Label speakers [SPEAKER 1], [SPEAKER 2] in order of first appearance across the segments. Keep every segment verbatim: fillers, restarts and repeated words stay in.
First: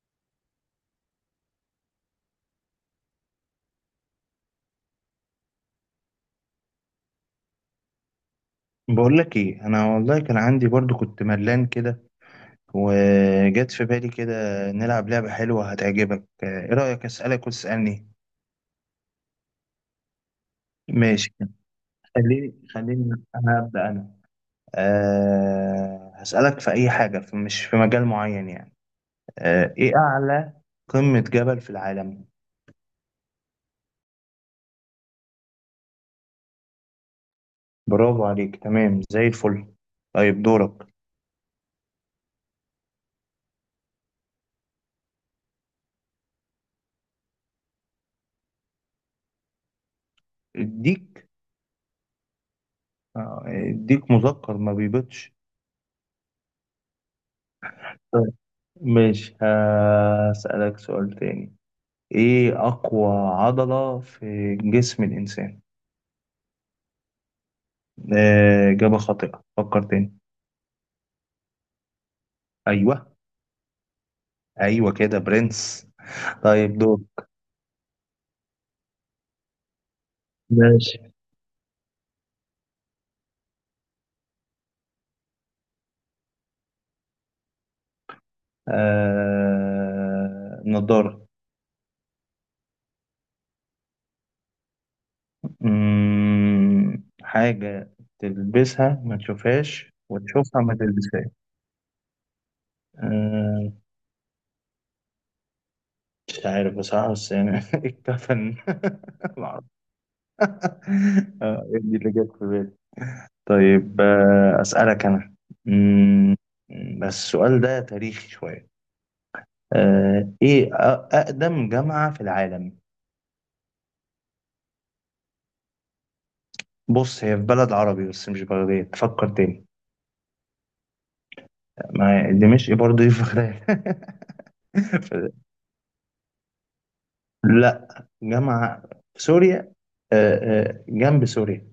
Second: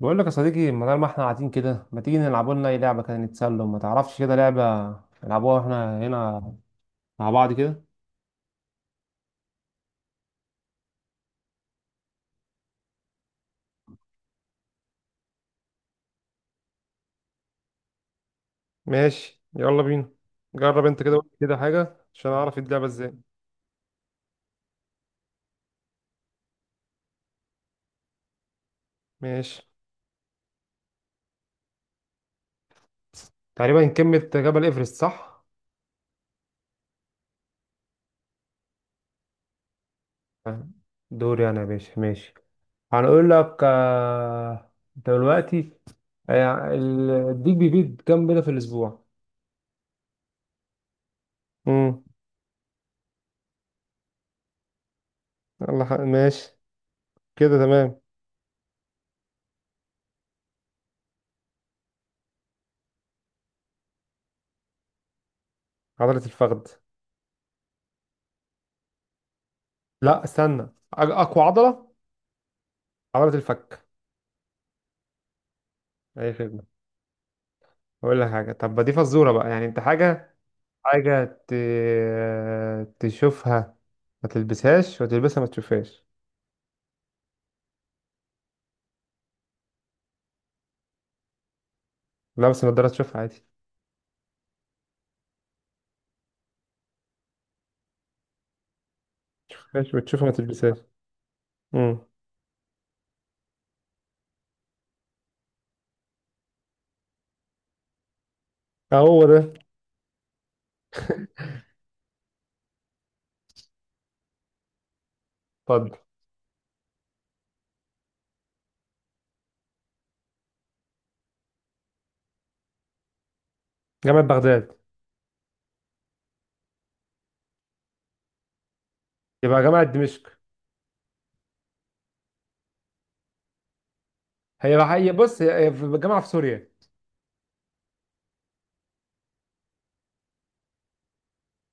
[SPEAKER 1] بقول لك يا صديقي، بدل ما احنا قاعدين كده ما تيجي نلعبوا لنا اي لعبه كده نتسلى؟ ما تعرفش كده لعبه نلعبوها احنا هنا مع بعض كده؟
[SPEAKER 2] بقول لك ايه، انا والله كان عندي برضو، كنت ملان كده. وجت في بالي كده، نلعب لعبة حلوة هتعجبك. ايه رأيك؟ اسألك وتسألني.
[SPEAKER 1] ماشي، يلا بينا. جرب انت كده، قول
[SPEAKER 2] ماشي.
[SPEAKER 1] كده حاجة عشان
[SPEAKER 2] خليني
[SPEAKER 1] اعرف اللعبة
[SPEAKER 2] خليني
[SPEAKER 1] ازاي.
[SPEAKER 2] انا ابدأ انا. أه هسألك في اي حاجة، في مش في مجال معين يعني.
[SPEAKER 1] ماشي.
[SPEAKER 2] أه ايه اعلى قمة جبل في العالم؟
[SPEAKER 1] تقريبا قمه جبل ايفرست، صح؟
[SPEAKER 2] برافو عليك، تمام زي الفل. طيب، دورك.
[SPEAKER 1] دوري انا يا باشا، ماشي. هنقول لك آه، دلوقتي آه، ال- الديك بيبيض كام بيضه في الاسبوع؟
[SPEAKER 2] اديك؟
[SPEAKER 1] امم
[SPEAKER 2] آه، اديك مذكر ما بيبطش.
[SPEAKER 1] يلا، ح- ماشي، كده تمام.
[SPEAKER 2] طيب، ماشي. هسألك سؤال تاني، ايه اقوى عضلة في جسم الانسان؟
[SPEAKER 1] عضلة الفخذ.
[SPEAKER 2] آه، اجابة خاطئة، فكر تاني.
[SPEAKER 1] لا، استنى. أج- اقوى عضله
[SPEAKER 2] ايوه.
[SPEAKER 1] عضلة الفك.
[SPEAKER 2] ايوه كده، برنس.
[SPEAKER 1] أي خدمة.
[SPEAKER 2] طيب، دور.
[SPEAKER 1] أقول لك حاجة. طب ما دي فزورة بقى، يعني أنت حاجة
[SPEAKER 2] ماشي.
[SPEAKER 1] حاجة ت... تشوفها، ما تلبسهاش، وتلبسها ما تشوفهاش.
[SPEAKER 2] آه... نضارة.
[SPEAKER 1] لابس النضارة تشوفها عادي.
[SPEAKER 2] مم... حاجة تلبسها ما تشوفهاش،
[SPEAKER 1] تشوفهاش وتشوفها ما
[SPEAKER 2] وتشوفها ما
[SPEAKER 1] تلبسهاش.
[SPEAKER 2] تلبسهاش.
[SPEAKER 1] امم
[SPEAKER 2] آه... مش عارف بصراحة، بس يعني الكفن.
[SPEAKER 1] هو ده.
[SPEAKER 2] معرفش. آه... إيه دي اللي جت في بالي. طيب، آه، أسألك أنا.
[SPEAKER 1] اتفضل.
[SPEAKER 2] مم، بس السؤال ده تاريخي شوية. آه، إيه أ- أقدم جامعة في العالم؟
[SPEAKER 1] جامعة بغداد.
[SPEAKER 2] بص، هي في بلد عربي بس مش بغداد، فكر
[SPEAKER 1] يبقى
[SPEAKER 2] تاني.
[SPEAKER 1] جامعة دمشق.
[SPEAKER 2] ما هي دمشق برضه، إيه في بغداد.
[SPEAKER 1] هي هي
[SPEAKER 2] ف-
[SPEAKER 1] بص، هي هي في جامعة في سوريا.
[SPEAKER 2] لا، جامعة في سوريا. آه، آه، جنب سوريا.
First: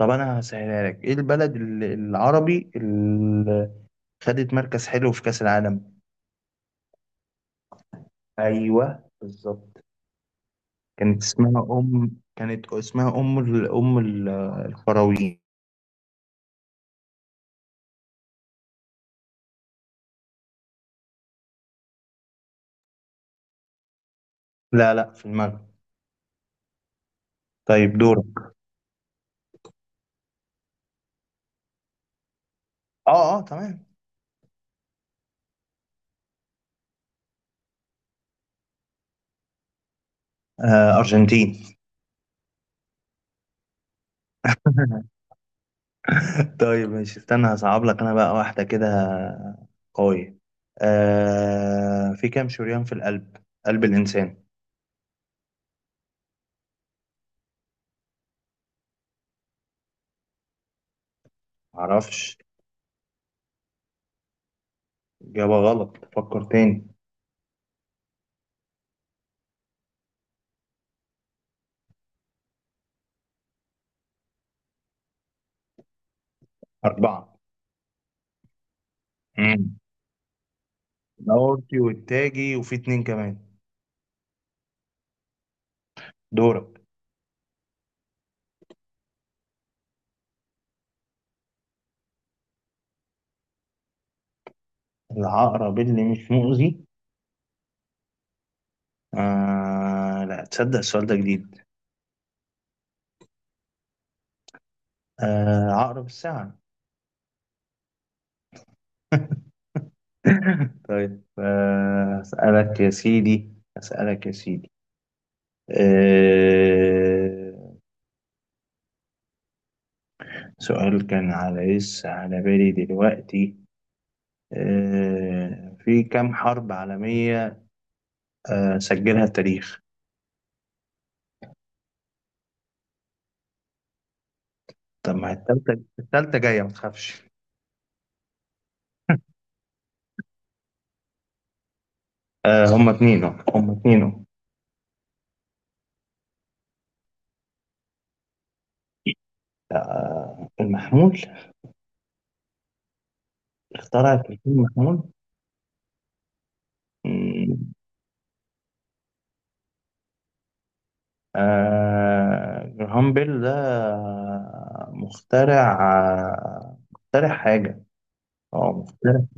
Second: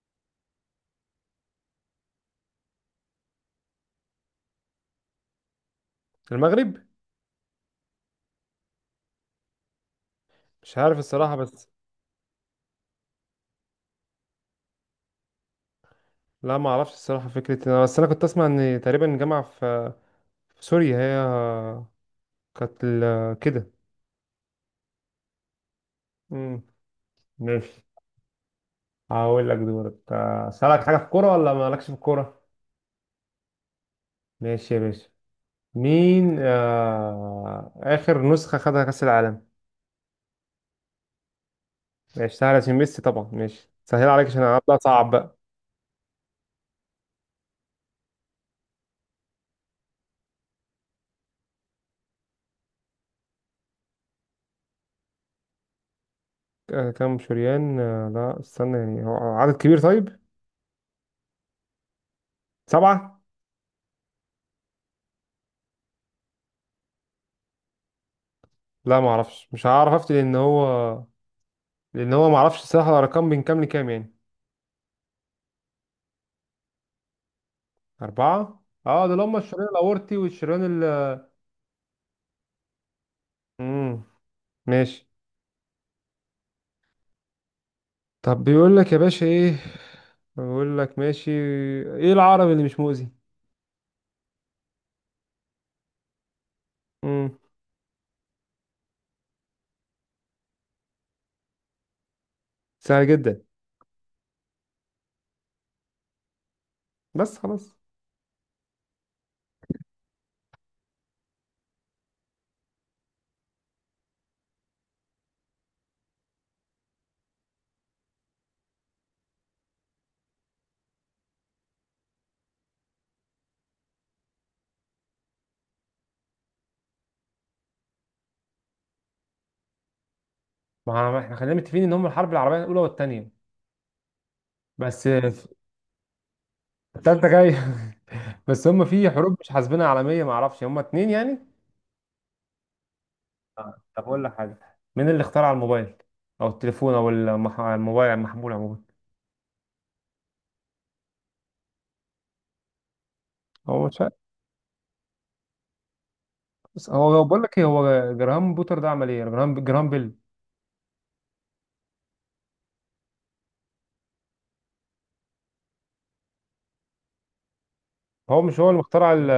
[SPEAKER 2] طب أنا هسهلها لك، إيه البلد ال- العربي اللي خدت مركز حلو في كأس العالم؟
[SPEAKER 1] المغرب.
[SPEAKER 2] أيوه بالظبط.
[SPEAKER 1] مش عارف
[SPEAKER 2] كانت
[SPEAKER 1] الصراحة، بس
[SPEAKER 2] اسمها أم، كانت اسمها أم ال... أم ال- القرويين.
[SPEAKER 1] لا، ما اعرفش الصراحة. فكرة إن أنا، بس أنا كنت أسمع إن تقريبا جامعة في في سوريا هي كانت ال- كده.
[SPEAKER 2] لا لا، في المغرب.
[SPEAKER 1] امم ماشي.
[SPEAKER 2] طيب دورك.
[SPEAKER 1] هقول لك دورك. آه، أسألك حاجة في الكورة ولا مالكش في الكورة؟
[SPEAKER 2] اه اه، تمام.
[SPEAKER 1] ماشي يا باشا. مين آه... آخر نسخة خدها كأس العالم؟
[SPEAKER 2] آه أرجنتين.
[SPEAKER 1] ماشي سهل عشان ميسي طبعا، ماشي سهل عليك عشان هبدأ صعب بقى.
[SPEAKER 2] طيب، ماشي، استنى، هصعب لك أنا بقى واحدة كده قوية. آه في كام شريان في القلب، قلب الإنسان؟
[SPEAKER 1] آه، كام شريان؟ آه، لا استنى، يعني هو عدد كبير طيب؟
[SPEAKER 2] معرفش.
[SPEAKER 1] سبعة؟
[SPEAKER 2] إجابة غلط، فكر تاني.
[SPEAKER 1] لا معرفش، مش هعرف أفتي لأن هو لأن هو معرفش الصراحة الأرقام من كام لكام يعني.
[SPEAKER 2] أربعة.
[SPEAKER 1] أربعة؟ اه، دول هما الشريان
[SPEAKER 2] مم.
[SPEAKER 1] الأورطي والشريان ال
[SPEAKER 2] الأورطي والتاجي وفي اتنين كمان.
[SPEAKER 1] مم. ماشي.
[SPEAKER 2] دورك.
[SPEAKER 1] طب بيقول لك يا باشا ايه، بيقول لك ماشي، ايه العربي اللي مش مؤذي؟
[SPEAKER 2] العقرب اللي مش مؤذي.
[SPEAKER 1] امم
[SPEAKER 2] آه لا تصدق، السؤال ده جديد.
[SPEAKER 1] سهل جدا.
[SPEAKER 2] آه عقرب الساعة.
[SPEAKER 1] بس خلاص،
[SPEAKER 2] طيب، آه أسألك يا سيدي أسألك يا سيدي. آه سؤال كان على لسه على بالي دلوقتي. آه في كام حرب عالمية آه سجلها التاريخ؟
[SPEAKER 1] ما احنا خلينا متفقين ان هم الحرب العربيه الاولى والثانيه بس.
[SPEAKER 2] طب ما هي التالتة، التالتة جاية ما تخافش.
[SPEAKER 1] الثالثه جايه. بس هم في حروب مش حاسبينها عالميه، ما اعرفش، هم اتنين يعني.
[SPEAKER 2] آه هما اتنين أهو، هما
[SPEAKER 1] طب
[SPEAKER 2] اتنين أهو.
[SPEAKER 1] اقول لك حاجه، مين اللي اخترع الموبايل او التليفون او المح... الموبايل المحمول عموما؟
[SPEAKER 2] آه المحمول.
[SPEAKER 1] هو مش عارف.
[SPEAKER 2] اخترع التليفون
[SPEAKER 1] بس هو بقول لك ايه،
[SPEAKER 2] المحمول.
[SPEAKER 1] هو جراهام بوتر ده عمل ايه؟ جراهام جراهام بيل.
[SPEAKER 2] آه، جراهام بيل ده مخترع مخترع حاجة.
[SPEAKER 1] هو مش هو
[SPEAKER 2] اه
[SPEAKER 1] اللي اخترع
[SPEAKER 2] مخترع.
[SPEAKER 1] ال...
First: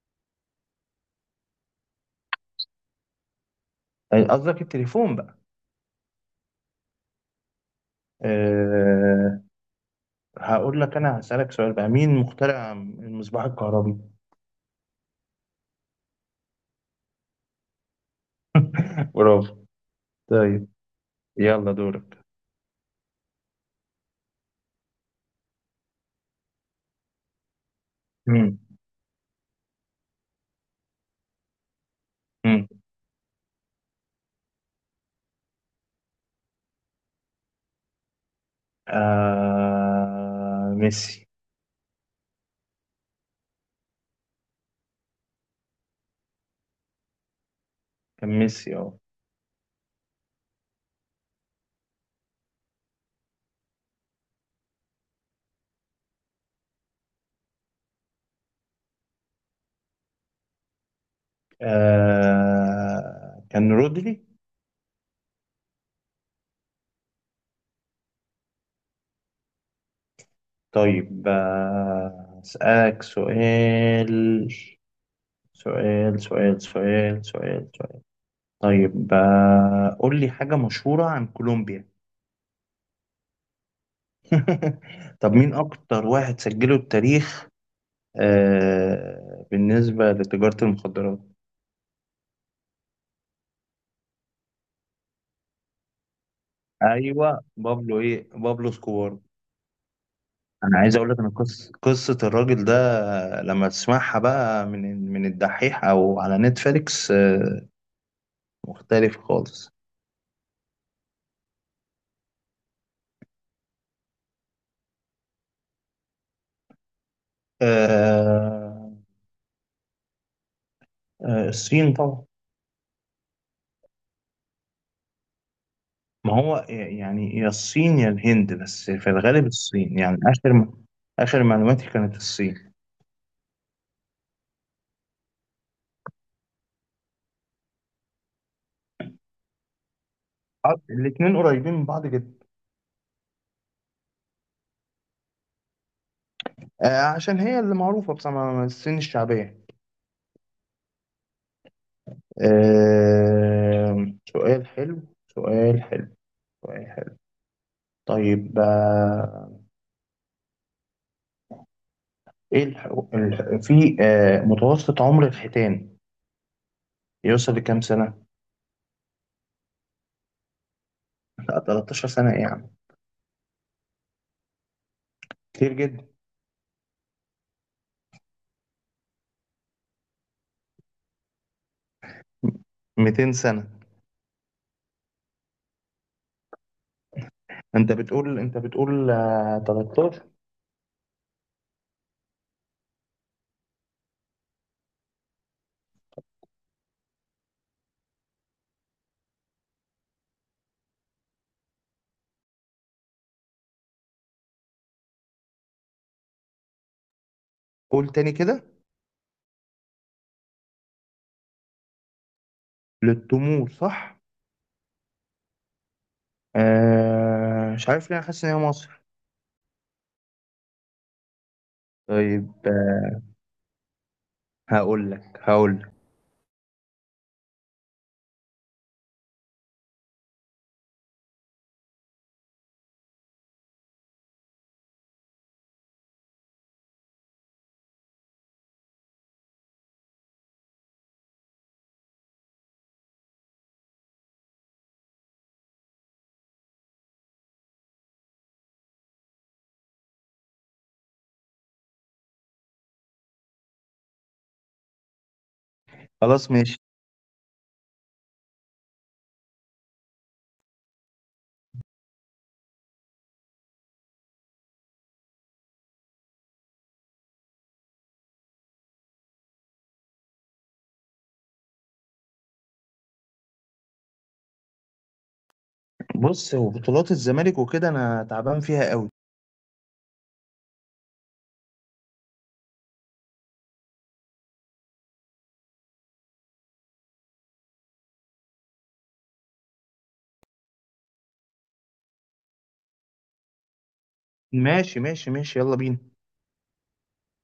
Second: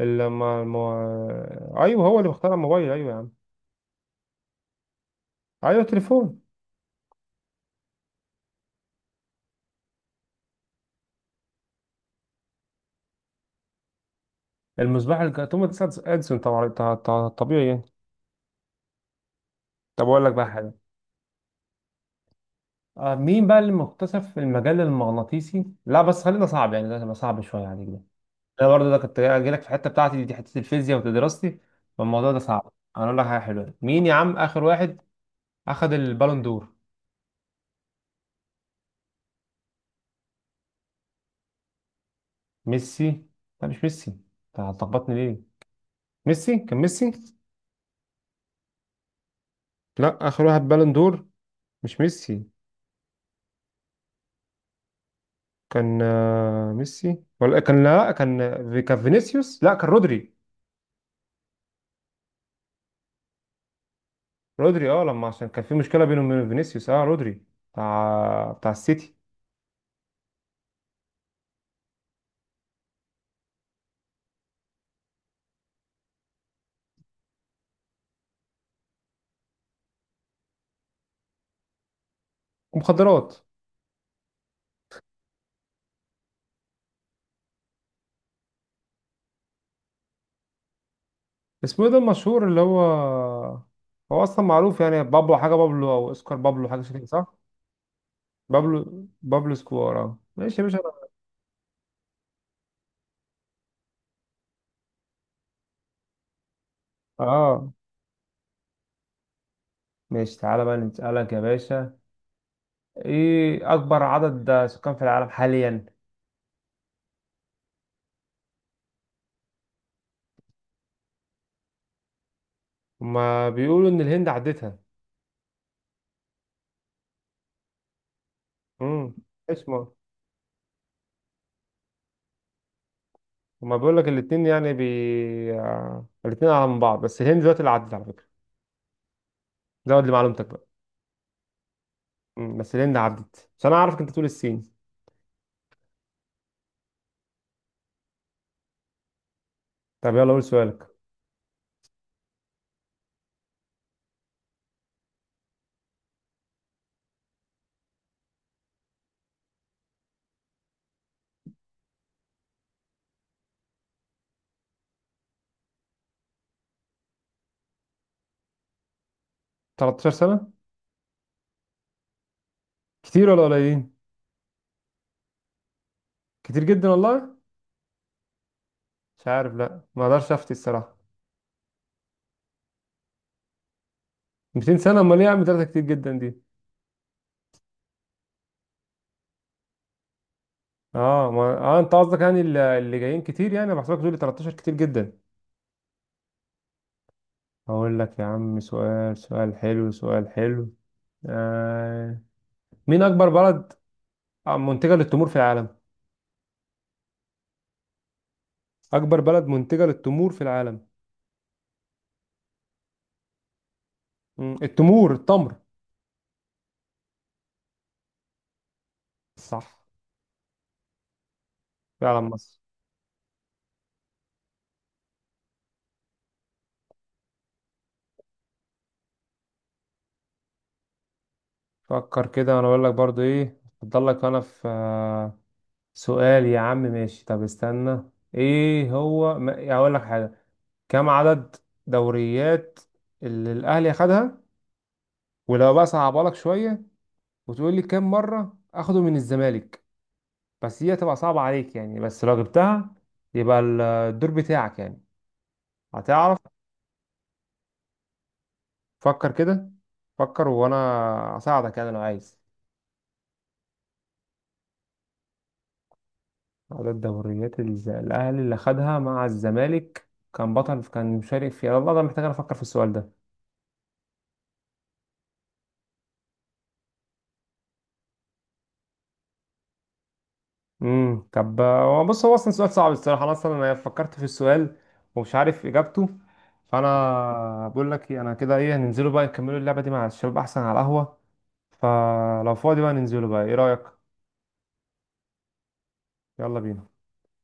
[SPEAKER 1] الم... الم... ايوه، هو اللي اخترع الموبايل، ايوه يا عم.
[SPEAKER 2] آه، قصدك التليفون بقى.
[SPEAKER 1] ايوه تليفون.
[SPEAKER 2] أه. هقول لك أنا، هسألك سؤال بقى، مين مخترع المصباح الكهربي؟
[SPEAKER 1] المصباح الك- توماس اديسون طبعا، ط- ط- طبيعي يعني.
[SPEAKER 2] برافو.
[SPEAKER 1] طب اقول لك بقى
[SPEAKER 2] طيب
[SPEAKER 1] حاجه.
[SPEAKER 2] يلا، دورك.
[SPEAKER 1] آه مين بقى اللي مكتشف المجال المغناطيسي؟ لا بس خلينا صعب يعني، ده هيبقى صعب شويه عليك ده.
[SPEAKER 2] مم.
[SPEAKER 1] انا برضه ده كنت جاي لك في الحته بتاعتي دي، حته الفيزياء ودراستي، فالموضوع ده
[SPEAKER 2] مم.
[SPEAKER 1] صعب. انا اقول لك حاجه حلوه، مين يا عم اخر واحد اخذ البالون دور؟
[SPEAKER 2] آه ميسي.
[SPEAKER 1] ميسي. لا مش ميسي، انت هتلخبطني ليه، ميسي كان ميسي.
[SPEAKER 2] كان ميسي اه.
[SPEAKER 1] لا، اخر واحد بالون دور مش ميسي. كان آه، ميسي، ولا كان، لا كان كان فينيسيوس، لا كان رودري.
[SPEAKER 2] آه، كان رودري.
[SPEAKER 1] رودري اه، لما عشان كان في مشكله بينه وبين فينيسيوس، اه رودري بتاع بتاع السيتي.
[SPEAKER 2] طيب، آه، أسألك سؤال سؤال سؤال سؤال سؤال سؤال. طيب آه، قول لي حاجة مشهورة عن كولومبيا.
[SPEAKER 1] ومخدرات.
[SPEAKER 2] طب مين أكتر واحد سجله التاريخ آه بالنسبة لتجارة المخدرات؟
[SPEAKER 1] اسمه ايه ده المشهور اللي هو، هو اصلا معروف يعني، بابلو حاجه، بابلو او اسكار، بابلو حاجه شكل، صح؟
[SPEAKER 2] أيوة بابلو، إيه، بابلو
[SPEAKER 1] بابلو
[SPEAKER 2] سكوار.
[SPEAKER 1] بابلو سكوار، اه ماشي يا باشا.
[SPEAKER 2] أنا عايز أقول لك أن قصة قصة الراجل ده، آه، لما تسمعها بقى من من الدحيح أو على نتفليكس، آه،
[SPEAKER 1] اه
[SPEAKER 2] مختلف خالص.
[SPEAKER 1] ماشي، تعالى بقى نسألك يا باشا. ايه اكبر عدد سكان في العالم حاليا؟
[SPEAKER 2] آه. آه، الصين طبعا.
[SPEAKER 1] هما بيقولوا ان الهند عدتها.
[SPEAKER 2] ما هو يعني يا الصين يا الهند، بس
[SPEAKER 1] امم
[SPEAKER 2] في الغالب
[SPEAKER 1] ايش؟
[SPEAKER 2] الصين، يعني آخر م... آخر معلوماتي كانت الصين.
[SPEAKER 1] هما بيقول لك الاتنين يعني بي، آه، الاتنين اعلى من بعض، بس الهند دلوقتي اللي عدت على فكرة، زود لمعلومتك بقى.
[SPEAKER 2] الاثنين قريبين من بعض جدا.
[SPEAKER 1] مم، بس الهند عدت، بس انا عارفك انت تقول الصين.
[SPEAKER 2] آه، عشان هي اللي معروفة بصراحة، الصين الشعبية.
[SPEAKER 1] طب يلا قول سؤالك.
[SPEAKER 2] آه، سؤال حلو سؤال حلو سؤال حلو. طيب آه، ايه الح... الح... في آه، متوسط عمر الحيتان يوصل لكام سنة؟
[SPEAKER 1] تلتاشر سنة.
[SPEAKER 2] لا ثلاثة عشر سنة، ايه يا عم،
[SPEAKER 1] كتير ولا قليلين؟
[SPEAKER 2] كتير جدا.
[SPEAKER 1] كتير جدا والله؟ مش عارف، لا ما اقدرش افتي الصراحة.
[SPEAKER 2] ميتين سنة.
[SPEAKER 1] مئتين سنة؟ امال ايه يا عم، ثلاثة كتير جدا دي؟
[SPEAKER 2] انت بتقول انت بتقول آه، تلتاشر.
[SPEAKER 1] اه ما... اه، انت قصدك يعني ال- اللي جايين كتير، يعني أنا بحسبك تقول لي تلتاشر كتير جدا. هقول لك يا عم سؤال، سؤال حلو، سؤال حلو، آه... مين اكبر بلد منتجة للتمور في العالم؟
[SPEAKER 2] قول تاني كده.
[SPEAKER 1] أكبر بلد منتجة للتمور في العالم.
[SPEAKER 2] للتمور، صح؟
[SPEAKER 1] مم. التمور، التمر.
[SPEAKER 2] آه مش عارف ليه، أنا حاسس ان هي مصر.
[SPEAKER 1] صح، فعلا
[SPEAKER 2] طيب
[SPEAKER 1] مصر.
[SPEAKER 2] آه هقول لك هقول لك.
[SPEAKER 1] فكر كده، أنا أقول لك برضو إيه أفضل لك. أنا في آه، سؤال يا عم، ماشي، طب استنى، إيه هو ما... أقول لك حاجة. كم عدد دوريات اللي الأهلي أخدها؟ ولو بقى صعبها لك شوية، وتقول لي كم مرة أخده من الزمالك. بس هي تبقى صعبة عليك يعني، بس لو جبتها يبقى ال- الدور بتاعك يعني، هتعرف.
[SPEAKER 2] خلاص ماشي.
[SPEAKER 1] فكر كده، فكر وانا اساعدك يعني لو عايز. عدد دوريات الز- الاهلي اللي خدها مع الزمالك، كان بطل، كان مشارك فيها، والله ده محتاج أنا افكر في السؤال ده.
[SPEAKER 2] بص، هو بطولات الزمالك وكده انا تعبان فيها قوي.
[SPEAKER 1] امم طب هو بص، هو اصلا سؤال صعب الصراحه، انا اصلا انا فكرت في السؤال ومش عارف اجابته. فانا بقول لك إيه، انا كده ايه، هننزلوا بقى نكملوا اللعبه دي مع الشباب احسن على القهوه. فلو فاضي بقى ننزلوا بقى، ايه رايك؟
[SPEAKER 2] ماشي ماشي ماشي يلا بينا.
[SPEAKER 1] يلا بينا.